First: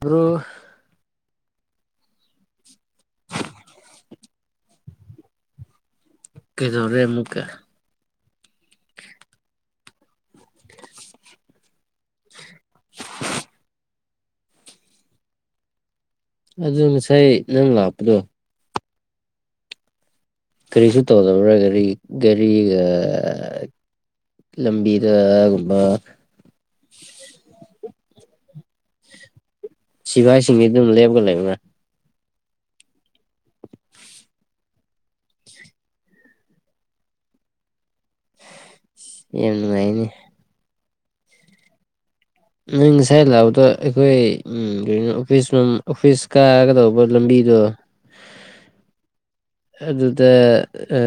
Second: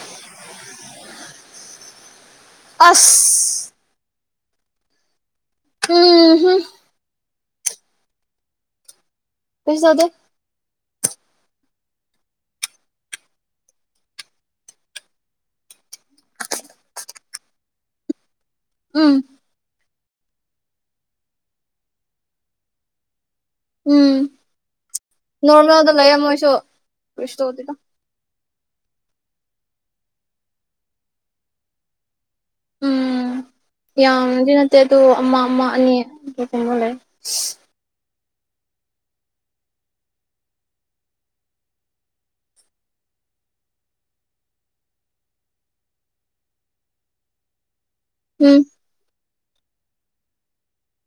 Bro ꯑꯁ ꯎꯝ ꯀꯩꯗꯧꯔꯦꯃꯨꯛꯀꯦ ꯂꯩꯁꯨ ꯇꯧꯗꯦ ꯑꯗꯨ ꯉꯁꯥꯏ ꯅꯪ ꯂꯥꯛꯄꯗꯣ꯫ ꯎꯝ꯫ ꯀꯔꯤꯁꯨ ꯇꯧꯗꯕ꯭ꯔꯥ ꯒꯥꯔꯤ ꯒꯥꯔꯤꯒ ꯎꯝ ꯂꯝꯕꯤꯗꯒꯨꯝꯕ ꯅꯣꯔꯃꯦꯜꯗ ꯂꯩꯔꯝꯃꯣꯏꯁꯨ ꯭ꯔꯤꯁꯇꯣꯗꯤꯗ꯫ ꯁꯤꯚꯥꯏ ꯁꯤꯡꯁꯤ ꯑꯗꯨꯝ ꯂꯦꯞꯒ ꯂꯩꯕ꯭ꯔꯥ? ꯎꯝ ꯌꯥꯝꯗꯤ ꯅꯠꯇꯦ ꯑꯗꯨ ꯑꯃ ꯑꯃ ꯑꯅꯤ ꯑꯗꯨꯒꯨꯝꯕ ꯂꯩ꯫ ꯌꯥꯝꯅꯨꯡꯉꯥꯢꯅꯦ ꯅꯪ ꯉꯁꯥꯏ ꯂꯥꯛꯕꯗꯣ ꯑꯩꯈꯣꯏ ꯀ ꯑꯣꯐꯤꯁ ꯑꯣꯐꯤꯁ ꯀꯥꯒꯗꯧꯕ ꯂꯝꯕꯤꯗꯣ [inaudible] ꯎꯝ ꯑꯗꯨꯗ ꯑ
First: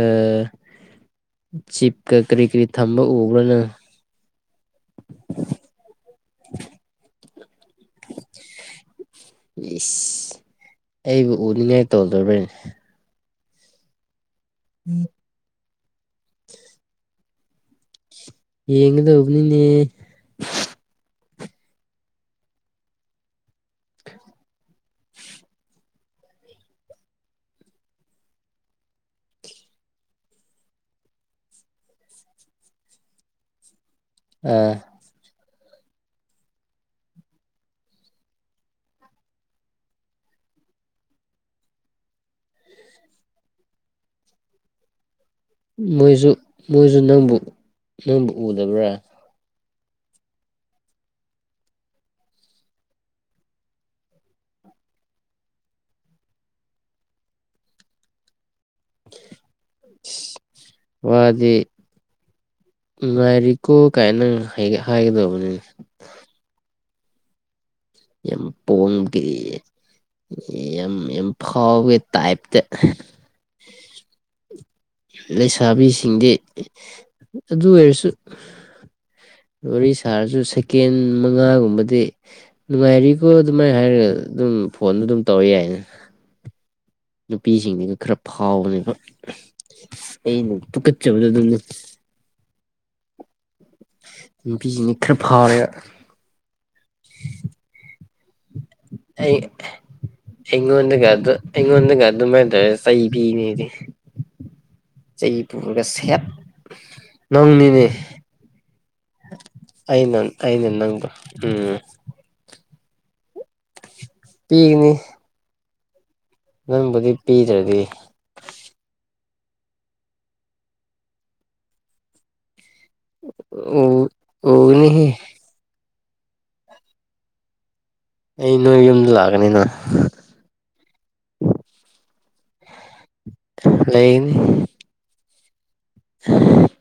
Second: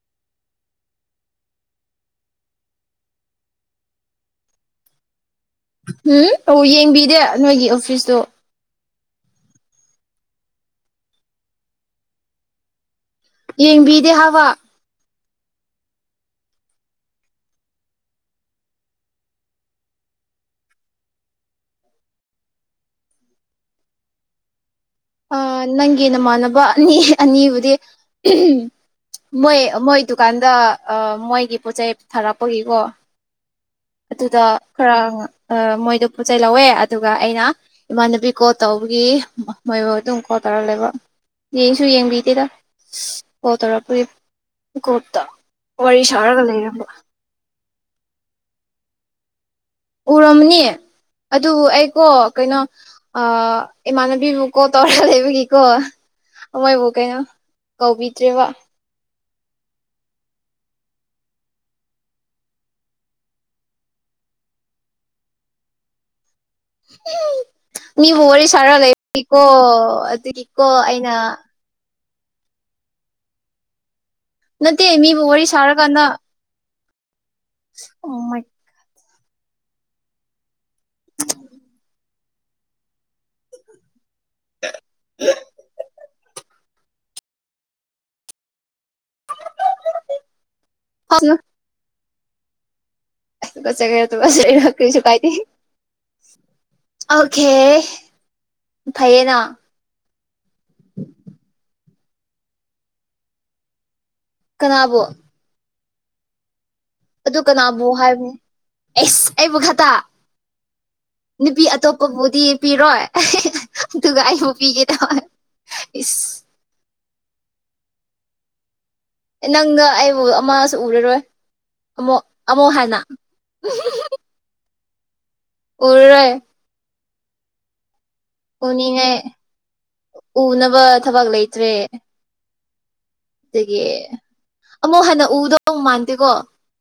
ꯆꯤꯞꯀ ꯀꯔꯤ ꯀꯔꯤ ꯊꯝꯕ ꯎꯕ꯭ꯔꯅ? ꯎꯝ ꯑꯣ ꯌꯦꯡꯕꯤꯗꯦ ꯅꯣꯏꯒꯤ ꯑꯣꯐꯤꯁꯇꯨ꯫ ꯏꯁ ꯑꯩꯕꯨ ꯎꯅꯤꯡꯉꯥꯏ ꯇꯧꯗꯣꯔꯤꯕꯅꯦ? ꯌꯦꯡꯕꯤꯗꯦ ꯍꯥꯋꯥ ꯎꯝ ꯌꯦꯡꯒꯗꯧꯕꯅꯤꯅꯦ꯫ ꯑ ꯅꯪꯒꯤ ꯅꯃꯥꯟꯅꯕ ꯑꯅꯤ ꯑꯅꯤꯕꯨꯗꯤ ꯃꯣꯏ ꯃꯣꯏ ꯗꯨꯀꯥꯟꯗ ꯃꯣꯏꯒꯤ ꯄꯣꯠꯆꯩ ꯊꯥꯔꯛꯄꯒꯤꯀꯣ ꯑꯗꯨꯗ ꯑꯥ ꯈꯔ ꯃꯣꯏꯗꯣ ꯄꯣꯠ ꯆꯩꯩ ꯂꯧꯋꯦ ꯑꯗꯨꯒ ꯑꯩꯅ ꯏꯃꯥꯟꯅꯕꯤ ꯀꯣꯜ ꯇꯧꯕꯒꯤ ꯃꯣꯏꯕꯨ ꯑꯗꯨꯝ ꯀꯣꯜ ꯇꯧꯔꯛꯂꯦꯕ ꯌꯦꯡꯁꯨ ꯌꯦꯡꯕꯤꯗꯦꯗ ꯀꯣꯜ ꯇꯧꯔꯛꯄꯒꯤ꯫ ꯀꯣꯇ ꯃꯣꯏꯁꯨ ꯃꯣꯏꯁꯨ ꯅꯪꯕꯨ ꯅꯪꯕꯨ ꯎꯗꯕ꯭ꯔꯥ? ꯎꯔꯝꯅꯤ ꯑꯗꯨꯕꯨ ꯑꯩꯀꯣ ꯀꯩꯅꯣ ꯑ ꯏꯃꯕꯤꯕꯨ ꯀꯣ ꯇꯔ ꯂꯩꯕ ꯀ ꯀꯣ ꯃꯣꯏꯕꯨ ꯀꯩꯅꯣ ꯀꯧꯕꯤꯗ꯭ꯔꯦꯕ꯫ ꯋꯥꯗꯦ ꯅꯥꯏꯔꯤꯀꯣ ꯀꯥꯏꯅ ꯍꯥꯏꯒꯗꯧꯕꯅꯤ꯫ ꯕꯨ ꯋꯥꯔꯤ ꯌꯥꯝ ꯁꯥꯔ ꯂꯩꯀꯣ ꯄꯣꯡꯕꯒꯤ ꯑꯗꯨꯗꯤꯀꯣ ꯑꯩꯅ ꯍꯒ ꯇꯥꯏꯐꯇ ꯅꯠꯇꯦ ꯃꯤꯕꯨ ꯋꯥꯔꯤ ꯁꯥꯔꯀꯥꯟꯗ ꯂꯩꯁꯥꯕꯤꯁꯤꯡꯗꯤ ꯑꯗꯨ ꯑꯣꯏꯔꯁꯨ ꯋꯥꯔꯤ ꯁꯥꯔꯁꯨ ꯁꯦꯀꯦꯟ ꯃꯉꯥꯒꯨꯝꯕꯗꯤ ꯅꯨꯡꯉꯥꯏꯔꯤꯈꯣ ꯑꯗꯨꯃꯥꯏꯅ ꯍꯥꯏꯔꯒ ꯑꯗꯨꯝ ꯐꯣꯟꯗ ꯑꯗꯨꯝ ꯇꯧꯔ ꯌꯥꯏꯅꯦ꯫ ꯅꯨꯄꯤꯁꯤꯡꯗꯨꯒ ꯈꯔ ꯐꯥꯎꯕꯅꯦꯕ ꯑꯩꯅ ꯄꯨꯀꯠꯆꯕꯗ ꯑꯗꯨꯝ꯫ ꯆꯒꯆ ꯅꯨꯄꯤꯁꯤꯡꯅꯤ ꯀꯁꯨ ꯈꯔ ꯀꯥꯏꯇ ꯐꯥꯎꯔꯦꯕ ꯑꯣꯀꯦ ꯐꯩꯌꯦꯅ ꯑꯩ ꯏꯣꯟꯗꯒ ꯑꯗꯨ ꯏꯣꯟꯗꯒ ꯑꯗꯨ ꯃ ꯇꯧꯔ꯭꯭ ꯁ ꯄꯤꯅꯦꯗꯤ ꯀꯅꯥꯕꯨ? ꯇꯇꯩ ꯄꯨꯔꯒ ꯁꯦꯠ ꯑꯗꯨ ꯅꯪꯅꯤꯅꯦ ꯀꯅꯥꯕꯨ ꯍꯥꯏꯕꯅꯣ ꯑꯦꯁ ꯑꯩꯕꯨ ꯈꯇꯥ ꯑꯩꯅ ꯑꯩꯅ ꯅꯪꯕ ꯅꯨꯄꯤ ꯎꯝ ꯑꯇꯣꯞ ꯀꯕꯨꯗꯤ ꯄꯤꯔꯣꯏ ꯑꯗꯨꯒ ꯑꯩꯕꯨ ꯄꯤꯒꯦ ꯄꯤꯒꯅꯤ ꯇꯃ ꯏꯁꯁ ꯅꯪꯕꯨꯗꯤ ꯄꯤꯗ꯭ꯔꯗꯤ꯫ ꯑꯦ ꯅꯪꯅ ꯑꯩꯕꯨ ꯑꯃꯁꯨ ꯎꯔꯔꯣꯏ ꯑꯃꯨꯛ ꯑꯃꯨꯛ ꯍꯥꯟꯅ꯫ ꯑꯣ ꯑꯣꯅꯤꯍꯦ ꯎꯔꯔꯣꯢ꯫ ꯑꯩ ꯅꯣꯏ ꯌꯨꯝꯗ ꯎꯅꯤꯡꯉꯥꯏ ꯂꯥꯛꯀꯅꯤꯅ ꯎꯅꯕ ꯊꯕꯛ ꯂꯩꯇ꯭ꯔꯦ꯫ ꯑꯗꯨꯒꯤ ꯂꯩꯒꯅꯤ ꯑꯃꯨꯛ ꯍꯥꯟꯟꯅ ꯎꯗꯧ ꯃꯥꯟꯗꯦꯀꯣ꯫ ꯍꯍ [unintelligible]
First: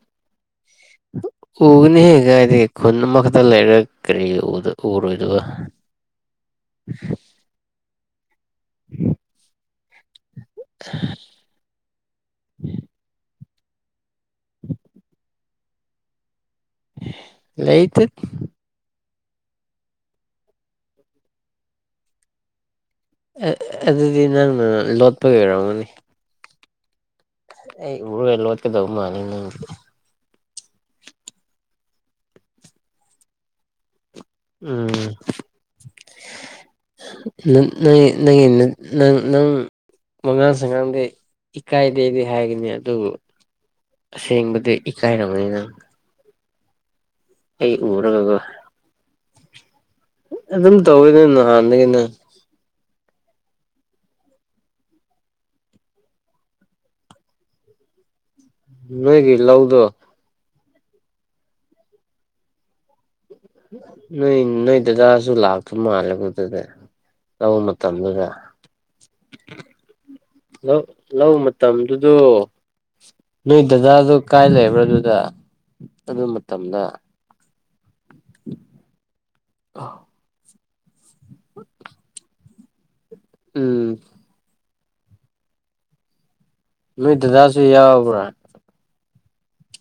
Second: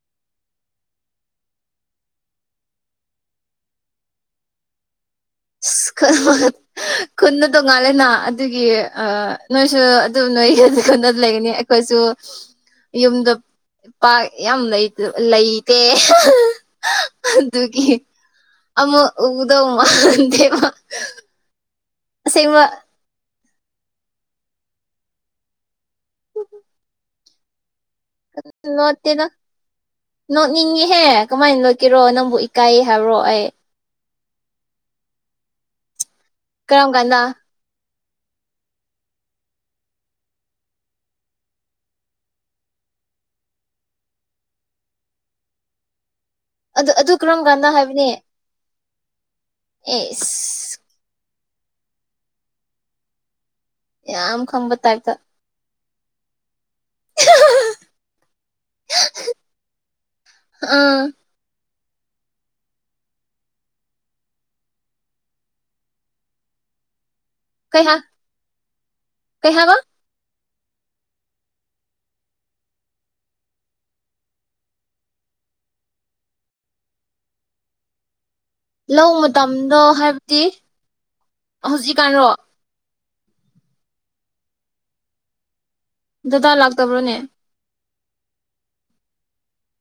ꯎꯒꯅꯤꯍꯦ ꯀꯗꯥꯏꯗꯒꯤ ꯈꯨꯟ ꯑꯃꯈꯛꯇ ꯂꯩꯔꯒ ꯀꯔꯤ ꯎꯔꯣꯏꯗꯕ ꯑꯁ ꯈꯨꯟ ꯈꯨꯟꯗꯨ ꯇꯣꯡꯉꯥꯜꯂꯦꯅ ꯑꯗꯨꯒꯤ ꯅꯣꯏꯁꯨ ꯑꯗꯨꯝ ꯅꯣꯏ ꯂꯩꯒꯅꯤ ꯑꯩꯈꯣꯏꯁꯨ ꯌꯨꯝꯗ ꯄꯥꯛ ꯌꯥꯝ ꯂꯩ ꯂꯩꯇꯦ꯫ [unintelligible] ꯑꯗꯨꯒꯤ ꯂꯩꯇꯦ ꯑꯃꯨꯛ ꯎꯗꯧ ꯃꯥꯟꯗꯦꯕ꯫ ꯑꯁꯦꯡꯕ꯫ ꯑꯗꯨꯗꯤ ꯅꯪꯅ ꯂꯣꯠꯄꯒꯤ ꯑꯣꯏꯔꯝꯒꯅꯤ꯫ ꯑꯩ ꯎꯔꯒ ꯂꯣꯠꯀꯗꯕ ꯅꯣꯠꯇꯦꯗ ꯃꯥꯂꯤ ꯅꯪꯗꯤ꯫ ꯅꯣꯛꯅꯤꯡꯉꯤꯍꯦ ꯀꯃꯥꯏꯅ ꯂꯣꯠꯀꯦꯔꯣ ꯅꯪꯕꯨ ꯏꯀꯥꯏ ꯍꯥꯏꯕꯔꯣ ꯑꯩ꯫ ꯎꯝ꯫ ꯀꯔꯝ ꯀꯥꯟꯗ ꯅꯪ ꯅꯪ ꯅꯪ ꯋꯉꯥꯡ ꯁꯉꯥꯡꯗꯤ ꯏꯀꯥꯏꯗꯦꯗꯤ ꯍꯥꯏꯒꯅꯤ ꯑꯗꯨꯕꯨ ꯑꯁꯦꯡꯕꯗꯤ ꯏꯀꯥꯏꯔꯝꯒꯅꯤ ꯅꯪ ꯑꯗꯨ ꯑꯗꯨ ꯀꯔꯝ ꯀꯥꯟꯗ ꯑꯩ ꯍꯥꯏꯕꯅꯦ꯫ ꯎꯔꯒꯀꯣ ꯑꯦꯁ ꯑꯗꯨꯝ ꯇꯧꯋꯦꯅꯦ ꯅꯍꯥꯟꯅꯗꯒꯤ ꯅꯪ ꯌꯥꯝ ꯈꯪꯕ ꯇꯥꯏꯞꯇ [unintelligible] ꯅꯣꯏꯒꯤ ꯂꯧꯗꯣ꯫ ꯑꯥ꯫ ꯅꯣꯏ ꯅꯣꯏ ꯗꯗꯥꯁꯨ ꯂꯥꯛꯇꯧ ꯃꯥꯜꯂꯦꯕꯗꯨꯗ ꯂꯧ ꯀꯩ ꯍꯥꯏ ꯃꯇꯝꯗꯨꯒ ꯀꯩ ꯍꯥꯏꯕ ꯂꯧ ꯂꯧ ꯃꯇꯝꯗꯨꯗꯣ ꯅꯣꯏ ꯗꯗꯥꯗꯣ ꯀꯥꯏ ꯂꯩꯕ꯭ꯔꯥ ꯑꯗꯨꯗ ꯑꯗꯨ ꯃꯇꯝꯗ ꯂꯧ ꯃꯇꯝꯗꯣ ꯍꯥꯏꯕꯗꯤ ꯍꯧꯖꯤꯛꯀꯥꯟꯔꯣ ꯎꯝ꯫ ꯗꯗꯥ ꯂꯥꯛ ꯅꯣꯏ ꯗꯗꯥꯁꯨ ꯌꯥꯎꯕ꯭ꯔꯥ꯫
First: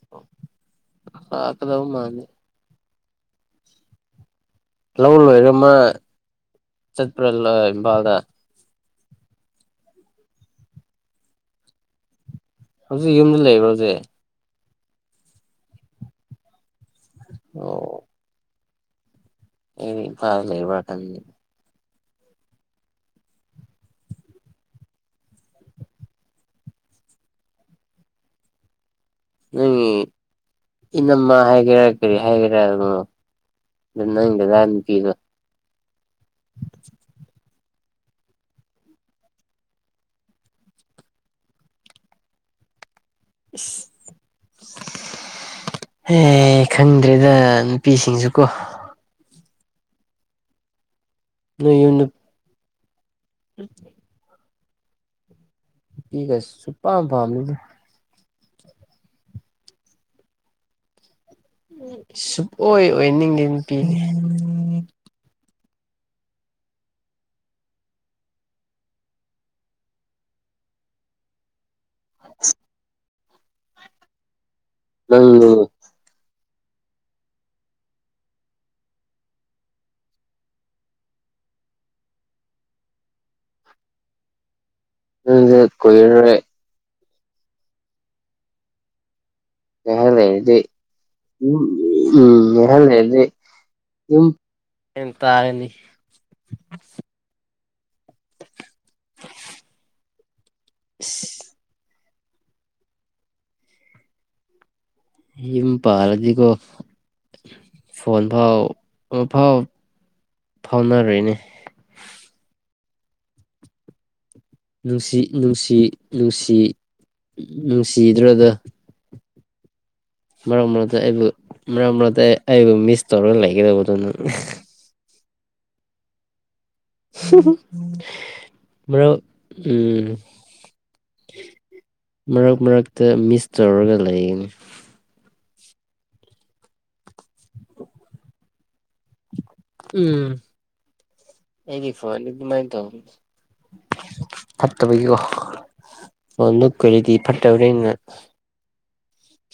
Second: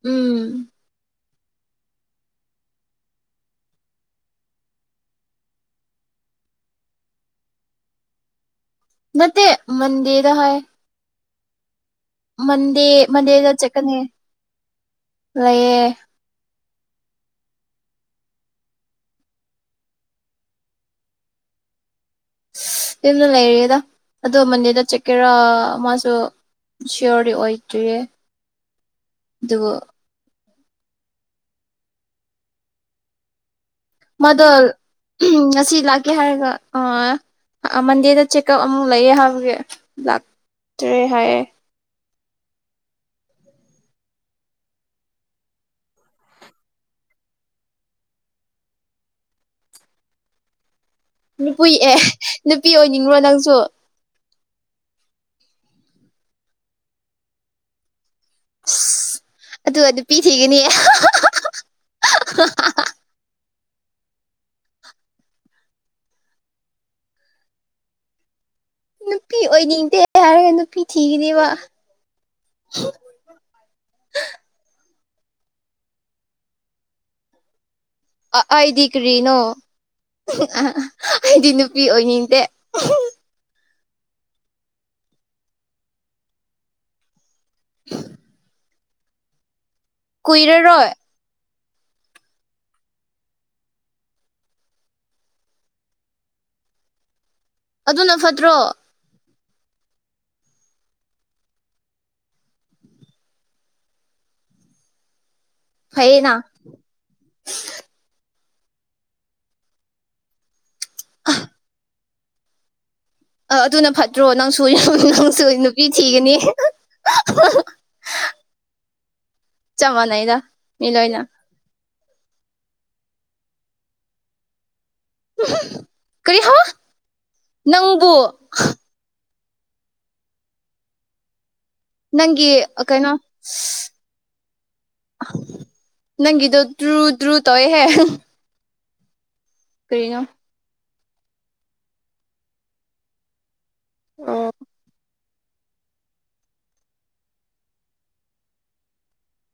ꯎꯝ꯫ ꯀꯗꯧꯕ ꯃꯥꯅꯦ ꯂꯧ ꯂꯣꯏꯔ ꯃꯥ ꯆꯠꯄ꯭ꯔꯥ ꯏꯝꯐꯥꯜꯗ ꯅꯠꯇꯦ ꯃꯟꯗꯦꯗ ꯍꯥꯏ꯫ ꯃꯟꯗꯦ ꯍꯧꯖꯤꯛ ꯌꯨꯝꯗ ꯃꯟꯗꯦꯗ ꯂꯩꯕ꯭ꯔꯥ ꯆꯠꯀꯅꯤ ꯍꯧꯖꯤꯛ ꯂꯩꯌꯦ꯫ ꯑꯣ꯫ ꯑꯦ ꯏꯝꯐꯥꯜ ꯂꯩꯕ꯭ꯔ ꯈꯟꯕ꯫ ꯌꯨꯝꯗ ꯂꯩꯔꯤꯗ ꯑꯗꯣ ꯃꯟꯗꯦꯗ ꯆꯠꯀꯦꯔꯥ ꯃꯥꯁꯨ ꯁꯤꯌꯣꯔꯗꯤ ꯑꯣꯏꯗ꯭ꯣꯏꯔꯤꯌꯦ ꯑꯗꯨꯕꯨ ꯅꯪꯒꯤ ꯏꯅꯝꯃ ꯍꯥꯏꯒꯦꯔꯥ ꯀꯔꯤ ꯍꯥꯏꯒꯦꯔꯥ ꯑꯗꯨ ꯅꯪ ꯃꯥꯗꯣ ꯗꯗꯥ ꯅꯨꯄꯤꯗꯣ ꯉꯁꯤ ꯂꯥꯛꯀꯦ ꯍꯥꯏꯔꯒ ꯑ ꯃꯟꯗꯦꯗ ꯆꯦꯛꯑꯞ ꯑꯃꯨꯛ ꯂꯩꯌꯦ ꯍꯥꯏꯕꯒꯤ ꯂꯥꯛꯇ꯭ꯔꯦ ꯍꯥꯏꯌꯦ [unintelligible] ꯑꯦ ꯈꯪꯗ꯭ꯔꯦꯗ ꯅꯨꯄꯤꯁꯤꯡꯁꯨ ꯀꯣ ꯅꯨꯄꯤ ꯅꯣꯏ ꯌꯨꯝ ꯑꯦ ꯅꯨꯄꯤ ꯑꯣꯏꯅꯤꯡꯕ꯭ꯔꯣ ꯅꯪꯁꯨ ꯅꯨꯄꯤꯒ ꯁꯨꯡꯄꯥꯝ ꯄꯥꯝꯗꯦ ꯑꯁ ꯑꯗꯨꯒ ꯅꯨꯄꯤ ꯊꯤꯒꯅꯤ ꯁꯨꯛꯑꯣꯏ ꯑꯣꯏꯅꯤꯡꯗꯦ ꯅꯨꯄꯤꯗꯤ꯫ ꯅꯨꯄꯤ ꯑꯣꯏꯅꯤꯡꯗꯦ ꯍꯥꯏꯔꯒ ꯅꯨꯄꯤ ꯊꯤꯒꯅꯦꯕ [unintelligible] ꯑꯩꯗꯤ ꯀꯔꯤꯅꯣ [unintelligible] ꯑꯩꯗꯤ ꯅꯨꯄꯤ ꯑꯣꯏꯅꯤꯡꯗꯦ [unintelligible] ꯉꯥꯏꯍꯥꯛ ꯂꯩꯔꯗꯤ ꯀꯨꯏꯔꯔꯣꯏ ꯎꯝ ꯉꯥꯏꯍꯥꯛ ꯂꯩꯔꯗꯤ ꯑꯗꯨꯝ ꯒ꯭ꯌꯥꯟ ꯇꯥꯔꯅꯤ ꯑꯗꯨꯅ ꯐꯠꯇ꯭ꯔꯣ ꯏꯁ ꯌꯨꯝ ꯐꯩꯌꯦꯅ ꯄꯥꯜꯂꯗꯤꯀꯣ ꯐꯣꯟ ꯐꯥꯎ ꯑꯝꯐꯥꯎ ꯐꯥꯎꯅꯔꯣꯏꯅꯦ ꯑ ꯑꯗꯨꯅ ꯐꯠꯇ꯭ꯔꯣ ꯅꯪꯁꯨ ꯅꯨꯡꯁꯤ ꯅꯪꯁꯨ ꯅꯨꯡꯁꯤ ꯅꯨꯄꯤ ꯊꯤꯈꯤꯅꯤ ꯁꯤꯗ꯭ꯔꯗ ꯆꯞ ꯃꯅꯩꯅ ꯃꯔꯛ ꯃꯔꯛꯇ ꯑꯩꯕꯨ ꯃꯔꯛ ꯃꯔꯛꯇ ꯑꯩ ꯑꯩꯕꯨ ꯃꯤꯁ ꯇꯧꯔꯒ ꯂꯩꯒꯗꯨꯕ ꯅꯪ ꯀꯔꯤꯍ ꯕ꯭ꯔꯣ ꯑꯝ ꯅꯪꯒꯤ ꯃꯔꯛ ꯃꯔꯛꯇ ꯀꯩꯅꯣ ꯃꯤꯁ ꯇꯧꯔꯒ ꯂꯩꯌꯦ ꯑꯥ ꯅꯪꯒꯤꯗꯣ ꯗ꯭ꯔꯨꯗ꯭ꯔꯨ ꯇꯧꯏꯍꯦ ꯎꯝ ꯑꯩꯒꯤ ꯐꯣꯟꯗꯤ ꯑꯗꯨꯃꯥꯏꯅ ꯇꯧ ꯑꯣ ꯐꯠꯇꯕꯒꯤꯀꯣ ꯐꯣꯟꯗꯣ ꯀꯨꯏꯔꯗꯤ ꯐꯠꯇꯕꯅꯤꯅ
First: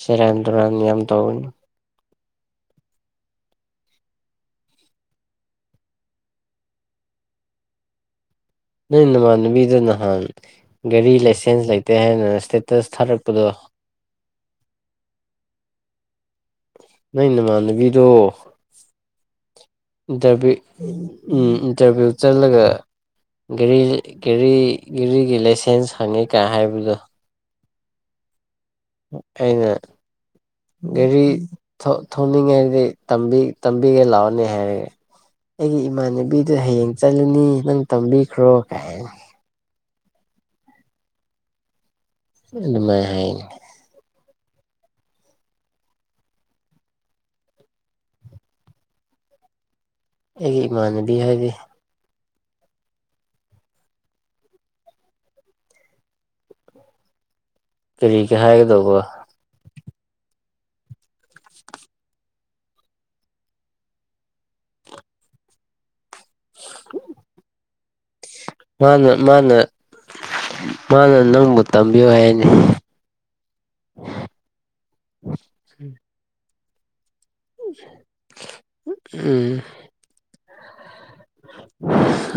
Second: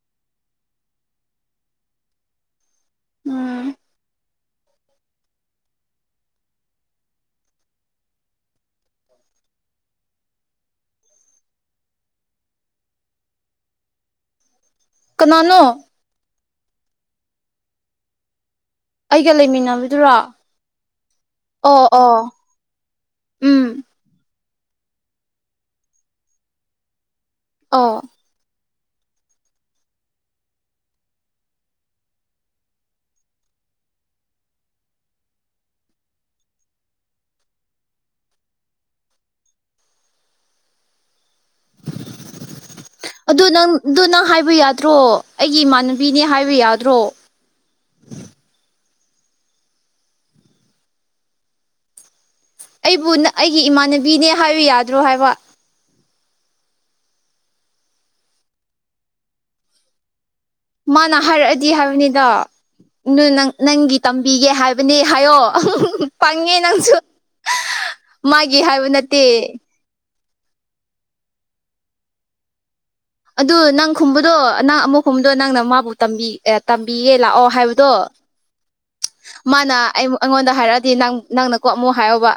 ꯁꯦꯔꯥꯟ ꯇꯨꯔꯥꯟ ꯌꯥꯝ ꯇꯧꯋꯦ ꯎꯝ ꯅꯣꯏ ꯅꯃꯥꯟꯅꯕꯤꯗꯣ ꯅꯍꯥꯟ ꯒꯥꯔꯤ ꯂꯥꯏꯁꯦꯟꯁ ꯂꯩꯇꯦ ꯍꯥꯏꯅ ꯏꯁꯇꯦꯇꯁ ꯊꯥꯔꯛꯄꯗꯣ ꯀꯅꯥꯅꯣ ꯅꯣꯏ ꯅꯃꯥꯟꯅꯕꯤꯗꯣ ꯑꯩꯒ ꯂꯩꯃꯤꯟꯅꯕꯗꯨꯔꯣ ꯏꯟꯇꯔꯚ꯭ꯌꯨ ꯎꯝ ꯑꯣ ꯏꯟꯇꯔꯚ꯭ꯌꯨ ꯑꯣ ꯆꯠꯂꯒ ꯒꯥꯔꯤ ꯎꯝ ꯒꯥꯔꯤ ꯒꯥꯔꯤꯒꯤ ꯂꯥꯏꯁꯦꯟꯁ ꯍꯪꯉꯤ ꯀꯥꯏ ꯍꯥꯏꯕꯗꯣ ꯑꯥ ꯑꯩꯅ ꯒꯥꯔꯤ ꯊꯧ ꯊꯧꯅꯤꯡꯉꯦ ꯍꯥꯏꯗꯤ ꯇꯝꯕꯤ ꯇꯝꯕꯤꯒꯦ ꯂꯥꯎꯅꯦ ꯍꯥꯏꯔꯦꯅꯦ ꯑꯩꯒꯤ ꯏꯃꯥꯟꯅꯕꯤꯗ ꯍꯌꯦꯡ ꯆꯠꯂꯅꯤ ꯅꯪ ꯇꯝꯕꯤꯈ꯭ꯔꯣ ꯀꯥꯏꯅ ꯑꯗꯨꯃꯥꯏꯅ ꯍꯥꯏꯅꯤ ꯑꯗꯨ ꯅꯪ ꯗꯨ ꯅꯪ ꯍꯥꯏꯕ ꯌꯥꯗ꯭ꯔꯣ ꯑꯩꯒꯤ ꯏꯃꯥꯟꯅꯕꯤꯅꯤ ꯍꯥꯏꯕ ꯌꯥꯗ꯭ꯔꯣ ꯑꯩꯒꯤ ꯏꯃꯥꯟꯅꯕꯤ ꯍꯥꯏꯗꯤ ꯑꯩꯕꯨ ꯅꯪ ꯑꯩꯒꯤ ꯏꯃꯥꯟꯅꯕꯤꯅꯦ ꯍꯥꯏꯕ ꯌꯥꯗ꯭ꯔꯣ ꯍꯥꯏꯕ ꯀꯔꯤꯒꯤ ꯍꯥꯏꯒꯗꯧꯕ ꯃꯥꯅ ꯍꯥꯏꯔꯛꯑꯗꯤ ꯍꯥꯏꯕꯅꯤꯗ ꯑꯗꯣ ꯅꯪ ꯅꯪꯒꯤ ꯇꯝꯕꯤꯒꯦ ꯍꯥꯏꯕꯅꯦ ꯍꯥꯏꯌꯣ ꯄꯪꯉꯦ ꯅꯪꯁꯨ ꯃꯥꯒꯤ ꯍꯥꯏꯕ ꯃꯥꯅ ꯅꯠꯇꯦ ꯃꯥꯅ ꯃꯥꯅ ꯅꯪꯕꯨ ꯇꯝꯕꯤꯌꯨ ꯍꯥꯏꯅꯦ ꯑꯗꯨ ꯅꯪ ꯈꯨꯝꯕꯗꯣ ꯅꯪ ꯑꯃꯨꯛ ꯈꯨꯝꯕꯗꯣ ꯅꯪꯅ ꯃꯥꯕꯨ ꯇꯝꯕꯤ ꯇꯝꯕꯤꯌꯦ ꯂꯥꯛꯑꯣ ꯍꯥꯏꯕꯗꯣ ꯎꯝ ꯃꯥꯅ ꯑꯩ ꯑꯩꯉꯣꯟꯗ ꯍꯥꯏꯔꯛꯑꯗꯤ ꯅꯪ ꯅꯪꯅꯀꯣ ꯑꯃꯨꯛ ꯍꯥꯏꯌꯣꯕ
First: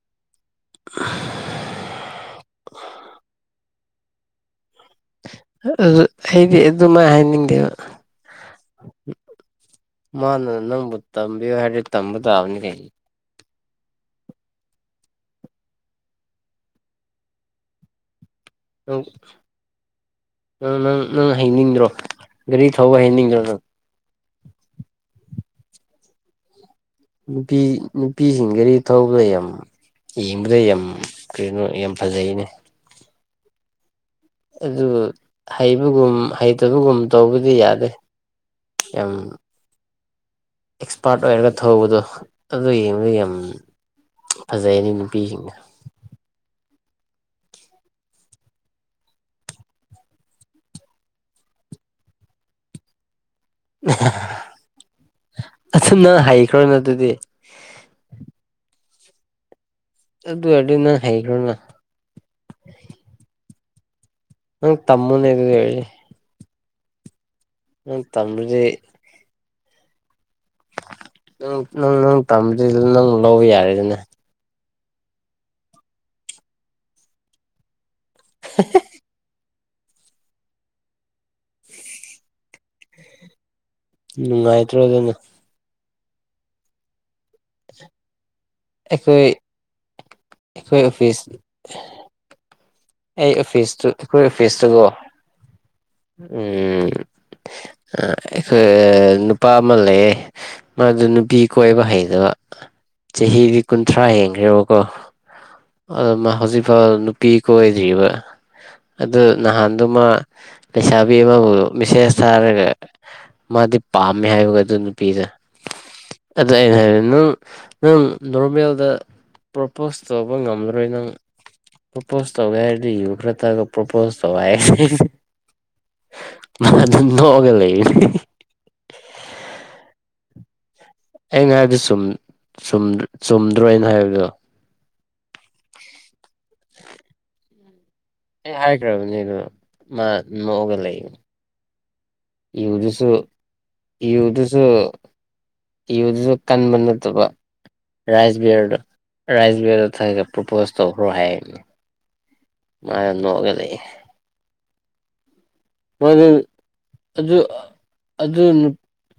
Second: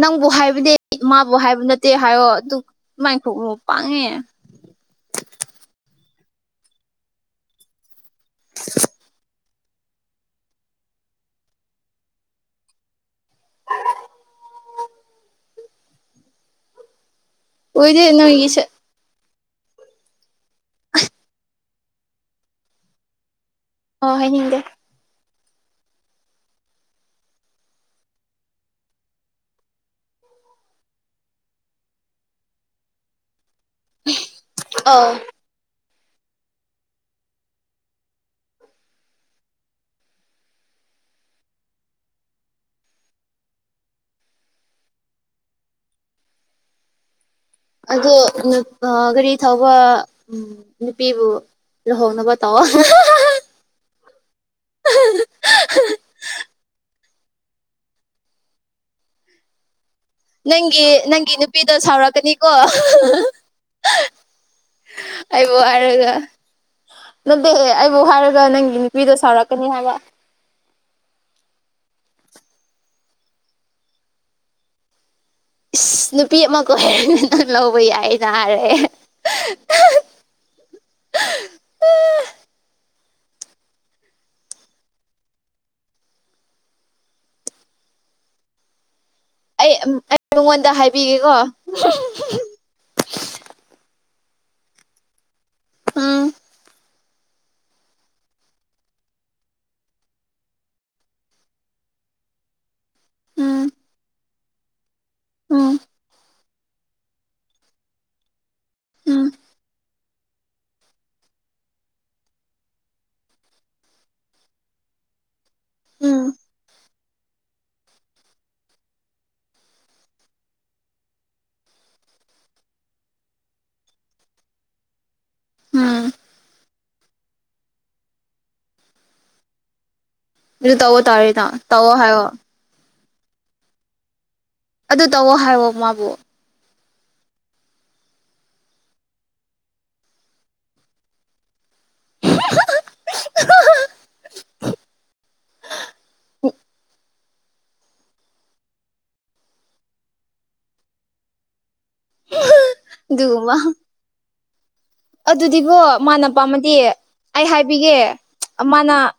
ꯅꯪꯕꯨ ꯍꯥꯏꯕ ꯍꯥꯏꯕꯅꯦ ꯃꯥꯕꯨ ꯍꯥꯏꯕ ꯅꯠꯇꯦ ꯍꯥꯏꯌꯣ ꯑꯗꯨꯛ ꯑꯗꯨꯃꯥꯏꯅ ꯇꯧꯒꯅꯨ ꯄꯥꯡꯉꯦ ꯑꯥ ꯑꯩꯗꯤ ꯑꯗꯨꯃꯥꯏ ꯍꯥꯏꯅꯤꯡꯗꯦꯕ ꯃꯥꯅ ꯅꯪꯕꯨ ꯇꯝꯕꯤꯌꯣ ꯍꯥꯏꯔꯗꯤ ꯇꯝꯕ ꯇꯥꯕꯅꯤꯅꯦ ꯑꯣꯏꯗꯦ ꯅꯣꯏꯒꯤꯁꯦ ꯅꯪ ꯅꯪ ꯅꯪ ꯍꯩꯅꯤꯡꯗ꯭ꯔꯣ ꯒꯥꯔꯤ ꯊꯧꯕ ꯍꯩꯅꯤꯡꯗ꯭ꯔꯣ ꯅꯪ ꯑꯥ ꯍꯩꯅꯤꯡꯗꯦ ꯅꯨꯄꯤ ꯅꯨꯄꯤꯁꯤꯡ ꯒꯔꯤ ꯊꯧꯕꯗ ꯌꯥꯝ ꯌꯦꯡꯕꯗ ꯌꯥꯝ ꯀꯔꯤꯅꯣ ꯌꯥꯝ ꯐꯖꯩꯅꯦ ꯑꯗꯨꯒ ꯑꯧ ꯍꯩꯕꯒꯨꯝ ꯍꯩꯇꯕꯒꯨꯝ ꯇꯧꯕꯗꯤ ꯌꯥꯗꯦ ꯌꯝ ꯑꯦꯛꯁꯄꯥꯔꯠ ꯑꯣꯏꯔꯒ ꯊꯧꯕꯗꯣ ꯑꯗꯨ ꯌꯦꯡꯕꯒꯤ ꯌꯝ ꯐꯖꯩꯅꯦ ꯅꯨꯄꯤꯁꯤꯡꯗꯣ ꯑꯗꯣ [unintelligible] ꯒꯥꯔꯤ ꯊꯧꯕ ꯎꯝ ꯅꯨꯄꯤꯕꯨ ꯂꯨꯍꯣꯡꯅꯕ ꯇꯧꯋꯣ [unintelligible] ꯑꯗꯨ ꯅꯪ ꯍꯩꯈ꯭ꯔꯣꯅ ꯑꯗꯨꯗꯤ ꯑꯗꯨ ꯑꯣꯏꯔꯗꯤ ꯅꯪꯒꯤ ꯅꯪ ꯅꯪꯒꯤ ꯍꯩꯈ꯭ꯔꯣꯅ ꯅꯨꯄꯤꯗꯣ ꯁꯥꯎꯔꯛꯀꯅꯤꯀꯣ ꯅꯪ ꯇꯝꯃꯨ ꯂꯩ ꯑꯩꯕꯨ [unintelligible] ꯍꯥꯏꯔꯒ ꯅꯠꯇꯦꯍꯦ ꯑꯩꯕꯨ ꯍꯥꯏꯔꯒ ꯇꯝꯕꯗꯤ ꯅꯪꯒꯤ ꯅꯨꯄꯤꯗꯣ ꯁꯥꯎꯔꯛꯀꯅꯤ ꯍꯥꯏꯕ ꯅꯪ ꯅꯪ ꯅꯪ ꯇꯝꯖꯤꯜꯂꯣ ꯅꯪ ꯂꯧꯕ ꯌꯥꯔꯦꯗꯅ ꯏꯁ ꯅꯨꯄꯤ ꯑꯃ ꯀꯣꯏ [unintelligible] ꯅꯪ ꯂꯧꯕ ꯌꯥꯏꯒ ꯍꯥꯏꯔꯦ [unintelligible] ꯅꯨꯡꯉꯥꯏꯇ꯭ꯔꯣ ꯑꯗꯨꯅ ꯑꯩꯈꯣꯏ ꯑꯩ ꯑꯝ ꯑꯩ ꯃꯉꯣꯟꯗ ꯑꯩꯈꯣꯏ ꯑꯣꯐꯤꯁ ꯍꯥꯏꯕꯤꯒꯦꯀꯣ ꯑꯩ ꯑꯣꯐꯤꯁꯇꯨ ꯑꯩꯈꯣꯏ ꯑꯣꯐꯤꯁꯇꯨꯒꯣ ꯎꯝ ꯑꯥ ꯑꯩꯈꯣꯏ ꯅꯨꯄꯥ ꯑꯃ ꯂꯩꯌꯦ ꯃꯥꯗꯨ ꯅꯨꯄꯤ ꯀꯣꯏꯕ ꯍꯩꯗꯕ ꯆꯍꯤꯗꯤ ꯎꯝ ꯀꯨꯟꯊ꯭ꯔꯥ ꯍꯦꯟꯈ꯭ꯔꯦꯕꯀꯣ ꯎꯝ ꯑꯗꯣ ꯃꯥ ꯍꯧꯖꯤꯛꯐꯥꯎ ꯅꯨꯄꯤ ꯀꯣꯏꯗ꯭ꯔꯤꯕ ꯑꯗꯨ ꯎꯝ ꯅꯍꯥꯟꯗꯨꯃꯥ ꯂꯩꯁꯥꯕꯤ ꯑꯃꯕꯨ ꯃꯦꯁꯦꯖ ꯊꯥꯔꯒ ꯃꯥꯗꯤ ꯄꯥꯝꯃꯦ ꯍꯥꯏꯕꯒ ꯑꯗꯨ ꯅꯨꯄꯤꯗꯣ ꯎꯝ ꯑꯗꯨ ꯑꯩꯅ ꯍꯥꯏꯔꯦ ꯅꯪ ꯅꯪ ꯅꯣꯔꯃꯦꯜꯗ ꯄ꯭ꯔꯣꯄꯣꯁ ꯇꯧꯕ ꯉꯝꯂꯔꯣꯏ ꯅꯪ ꯄ꯭ꯔꯣꯄꯣꯁ ꯇꯧꯒꯦ ꯍꯥꯏꯔꯗꯤ ꯌꯨ ꯈꯔ ꯊꯛꯑꯒ ꯄ꯭ꯔꯣꯄꯣꯁ ꯇꯧ ꯍꯥꯏ ꯎꯝ ꯃꯥ ꯑꯗꯨꯝ ꯅꯣꯛꯑꯒ ꯂꯩꯌꯦ ꯑꯗꯨ ꯇꯧꯑꯣ ꯇꯥꯔꯦꯅ ꯑꯩꯅ ꯍꯥꯏꯕꯗꯨ ꯇꯧꯑꯣ ꯆꯨꯝ ꯍꯥꯏꯌꯣ ꯆꯨꯝ ꯆꯨꯝꯗ꯭ꯔꯣ ꯑꯩꯅ ꯍꯥꯏꯕꯗꯣ ꯑꯗꯨ ꯇꯧꯋꯣ ꯍꯥꯏꯋꯣ ꯃꯥꯕꯨ ꯑꯩ ꯍꯥꯏꯈ꯭ꯔꯕꯅꯦ ꯑꯗꯣ ꯃꯥ ꯅꯣꯛꯑꯒ ꯂꯩꯌꯦ ꯌꯨꯗꯨꯁꯨ ꯌꯨꯗꯨꯁꯨ ꯌꯨꯗꯨꯁꯨ ꯀꯟꯕ ꯅꯠꯇꯕ ꯔꯥꯏꯁ ꯕꯤꯌꯔꯗꯣ ꯔꯥꯏꯁ ꯕꯤꯌꯔꯗꯣ ꯊꯛꯑꯒ ꯄ꯭ꯔꯣꯄꯣꯁ ꯇꯧꯈ꯭ꯔꯣ ꯍꯥꯏꯕꯅꯦ ꯃꯥꯅ ꯅꯣꯛꯑꯒ ꯂꯩꯌꯦ ꯑꯗꯨꯗꯤꯒꯣ ꯃꯥꯅ ꯃꯣꯏꯗꯨ ꯄꯥꯝꯃꯗꯤ ꯑꯗꯨ ꯑꯩ ꯍꯥꯏꯕꯤꯒꯦ ꯑꯗꯨ ꯎꯝ ꯃꯥꯅ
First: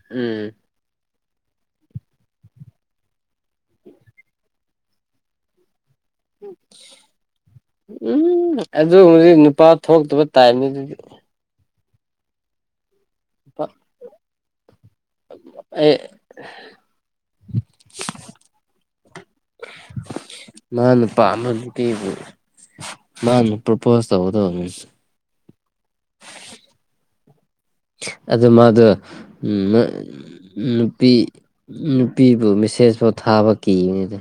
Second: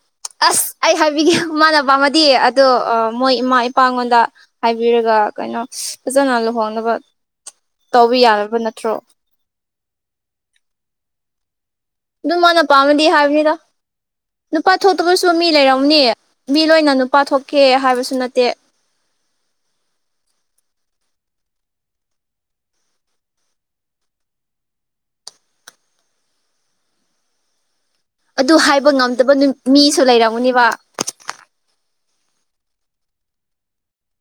ꯑꯁ ꯑꯩ ꯍꯥꯏꯕꯤꯒꯦ ꯃꯥꯟꯅ ꯄꯥꯝꯃꯗꯤ ꯑꯗꯣ ꯑꯥ ꯃꯣꯏ ꯏꯃꯥ ꯏꯄꯥꯉꯣꯟꯗ ꯍꯥꯏꯕꯤꯔꯒ ꯀꯩꯅꯣ ꯐꯖꯅ ꯂꯨꯍꯣꯡꯅꯕ ꯇꯧꯕ ꯎꯝ ꯌꯥꯔꯕ ꯅꯠꯇ꯭ꯔꯣ ꯑꯗꯨꯒꯨꯝꯕꯗꯤ ꯅꯨꯄꯥ ꯊꯣꯛꯇꯕ ꯇꯥꯏꯞꯅꯤ ꯑꯗꯨꯗꯤ ꯗꯨ ꯃꯥꯅ ꯄꯥꯝꯃꯗꯤ ꯍꯥꯏꯕꯅꯤꯗ ꯅꯨꯄꯥ ꯊꯣꯛꯇꯕꯁꯨ ꯃꯤ ꯑꯩ ꯂꯩꯔꯝꯅꯤ ꯃꯤ ꯂꯣꯏꯅ ꯅꯨꯄꯥ ꯊꯣꯛꯀꯦ ꯍꯥꯏꯕꯁꯨ ꯅꯠꯇꯦ [unintelligible] ꯃꯥꯅ ꯄꯥꯝꯕ ꯅꯨꯄꯤꯕꯨ ꯃꯥꯅ ꯄ꯭ꯔꯣꯄꯣꯁ ꯇꯧꯒꯗꯧꯕꯅꯦ ꯑꯗꯨ ꯃꯥꯗꯣ ꯍꯥꯏꯕ ꯉꯝꯗꯕ ꯃꯤꯁꯨ ꯂꯩꯔꯝꯒꯅꯤꯕ ꯎꯝ [unintelligible] ꯄꯤ ꯅꯨꯄꯤꯕꯨ ꯃꯦꯁꯦꯖꯐꯥꯎ ꯊꯥꯕ ꯀꯤꯕꯅꯤꯗ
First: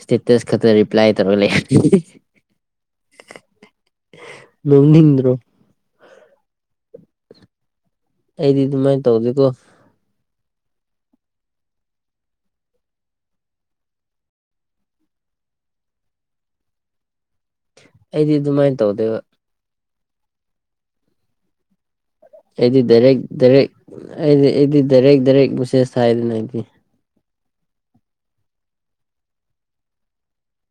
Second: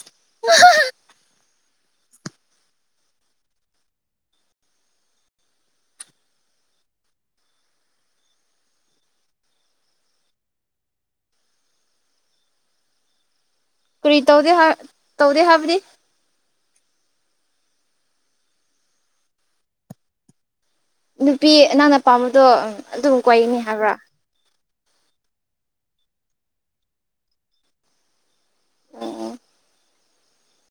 ꯁꯇꯦꯇꯁ ꯈꯥꯇ ꯔꯤꯄ꯭ꯂꯥꯏ ꯇꯧꯔ ꯂꯩ [unintelligible] ꯅꯣꯛꯅꯤꯡꯗ꯭ꯔꯣ ꯑꯩꯗꯤ ꯑꯗꯨꯃꯥꯏ ꯇꯧꯗꯦꯀꯣ ꯀꯔꯤ ꯇꯧꯗꯦ ꯍꯥ ꯇꯧꯗꯦ ꯍꯥꯏꯕꯗꯤ ꯑꯩꯗꯤ ꯑꯗꯨꯃꯥꯏꯅ ꯇꯧꯗꯦꯕ ꯅꯨꯄꯤ ꯅꯪꯅ ꯄꯥꯥꯝꯕꯗꯣ ꯑꯥ ꯑꯩꯗꯤ ꯑꯗꯨꯝ ꯗꯥꯏꯔꯦꯛ ꯀꯣꯏꯒꯅꯤ ꯗꯥꯏꯔꯦꯛ ꯍꯥꯏꯕ꯭ꯔꯥ ꯑꯩꯗꯤ ꯑꯩꯗꯤ ꯗꯥꯏꯔꯦꯛ ꯗꯥꯏꯔꯦꯛ ꯃꯦꯁꯦꯁ ꯊꯥꯏꯗꯅ ꯑꯩꯗꯤ